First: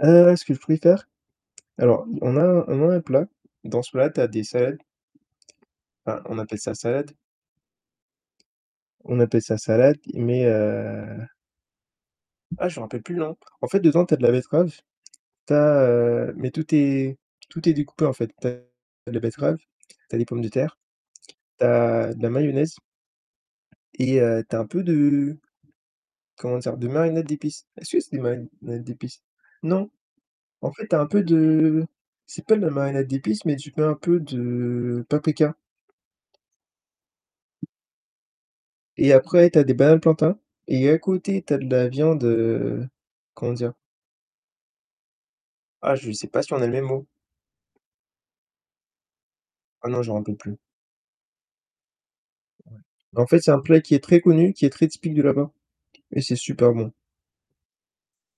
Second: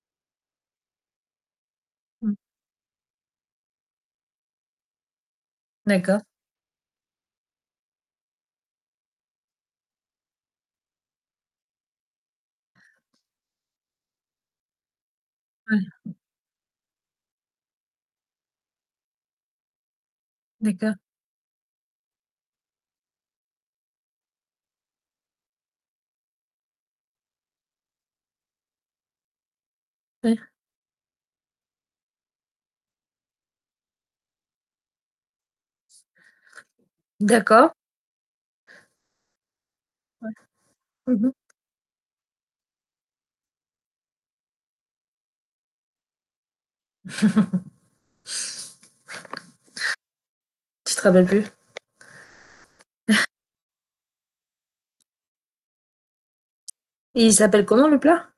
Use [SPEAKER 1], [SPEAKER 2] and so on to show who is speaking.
[SPEAKER 1] Heu, ce que je préfère? Alors,
[SPEAKER 2] Mmh.
[SPEAKER 1] on a on a un plat, dans ce plat, tu as des salades. Enfin,
[SPEAKER 2] D'accord.
[SPEAKER 1] on appelle ça «salade» on appelle ça «salade», mais, heu Ah, je me rappelle plus le nom. En fait, dedans, tu as de la betterave, tu as
[SPEAKER 2] Mmh.
[SPEAKER 1] heu mais tout est tout est découpé en fait. Tu as de la betterave, tu as des pommes de terre,
[SPEAKER 2] D'accord.
[SPEAKER 1] tu as de la mayonnaise. Et, heu, tu as un peu de, comment dire? De marinade d'épices. Est-ce que c'est des marinades d'épices? Non.
[SPEAKER 2] Ouais.
[SPEAKER 1] En fait, tu as un peu de c'est pas de la marinade d'épices, mais tu mets un peu de paprika.
[SPEAKER 2] D'accord.
[SPEAKER 1] Et après, tu as des bananes
[SPEAKER 2] Ouais,
[SPEAKER 1] plantains, et à
[SPEAKER 2] mmh mh.
[SPEAKER 1] côté, tu as de la viande, heu, comment dire? Ah, je sais pas si on a le même mot. Ah, non, je m'en rappelle plus.
[SPEAKER 2] Tu te rappelles plus.
[SPEAKER 1] Ouais. Bah en fait, c'est un plat qui est très connu, qui est très typique de là-bas, et c'est super bon.
[SPEAKER 2] Et il s'appelle comment le plat?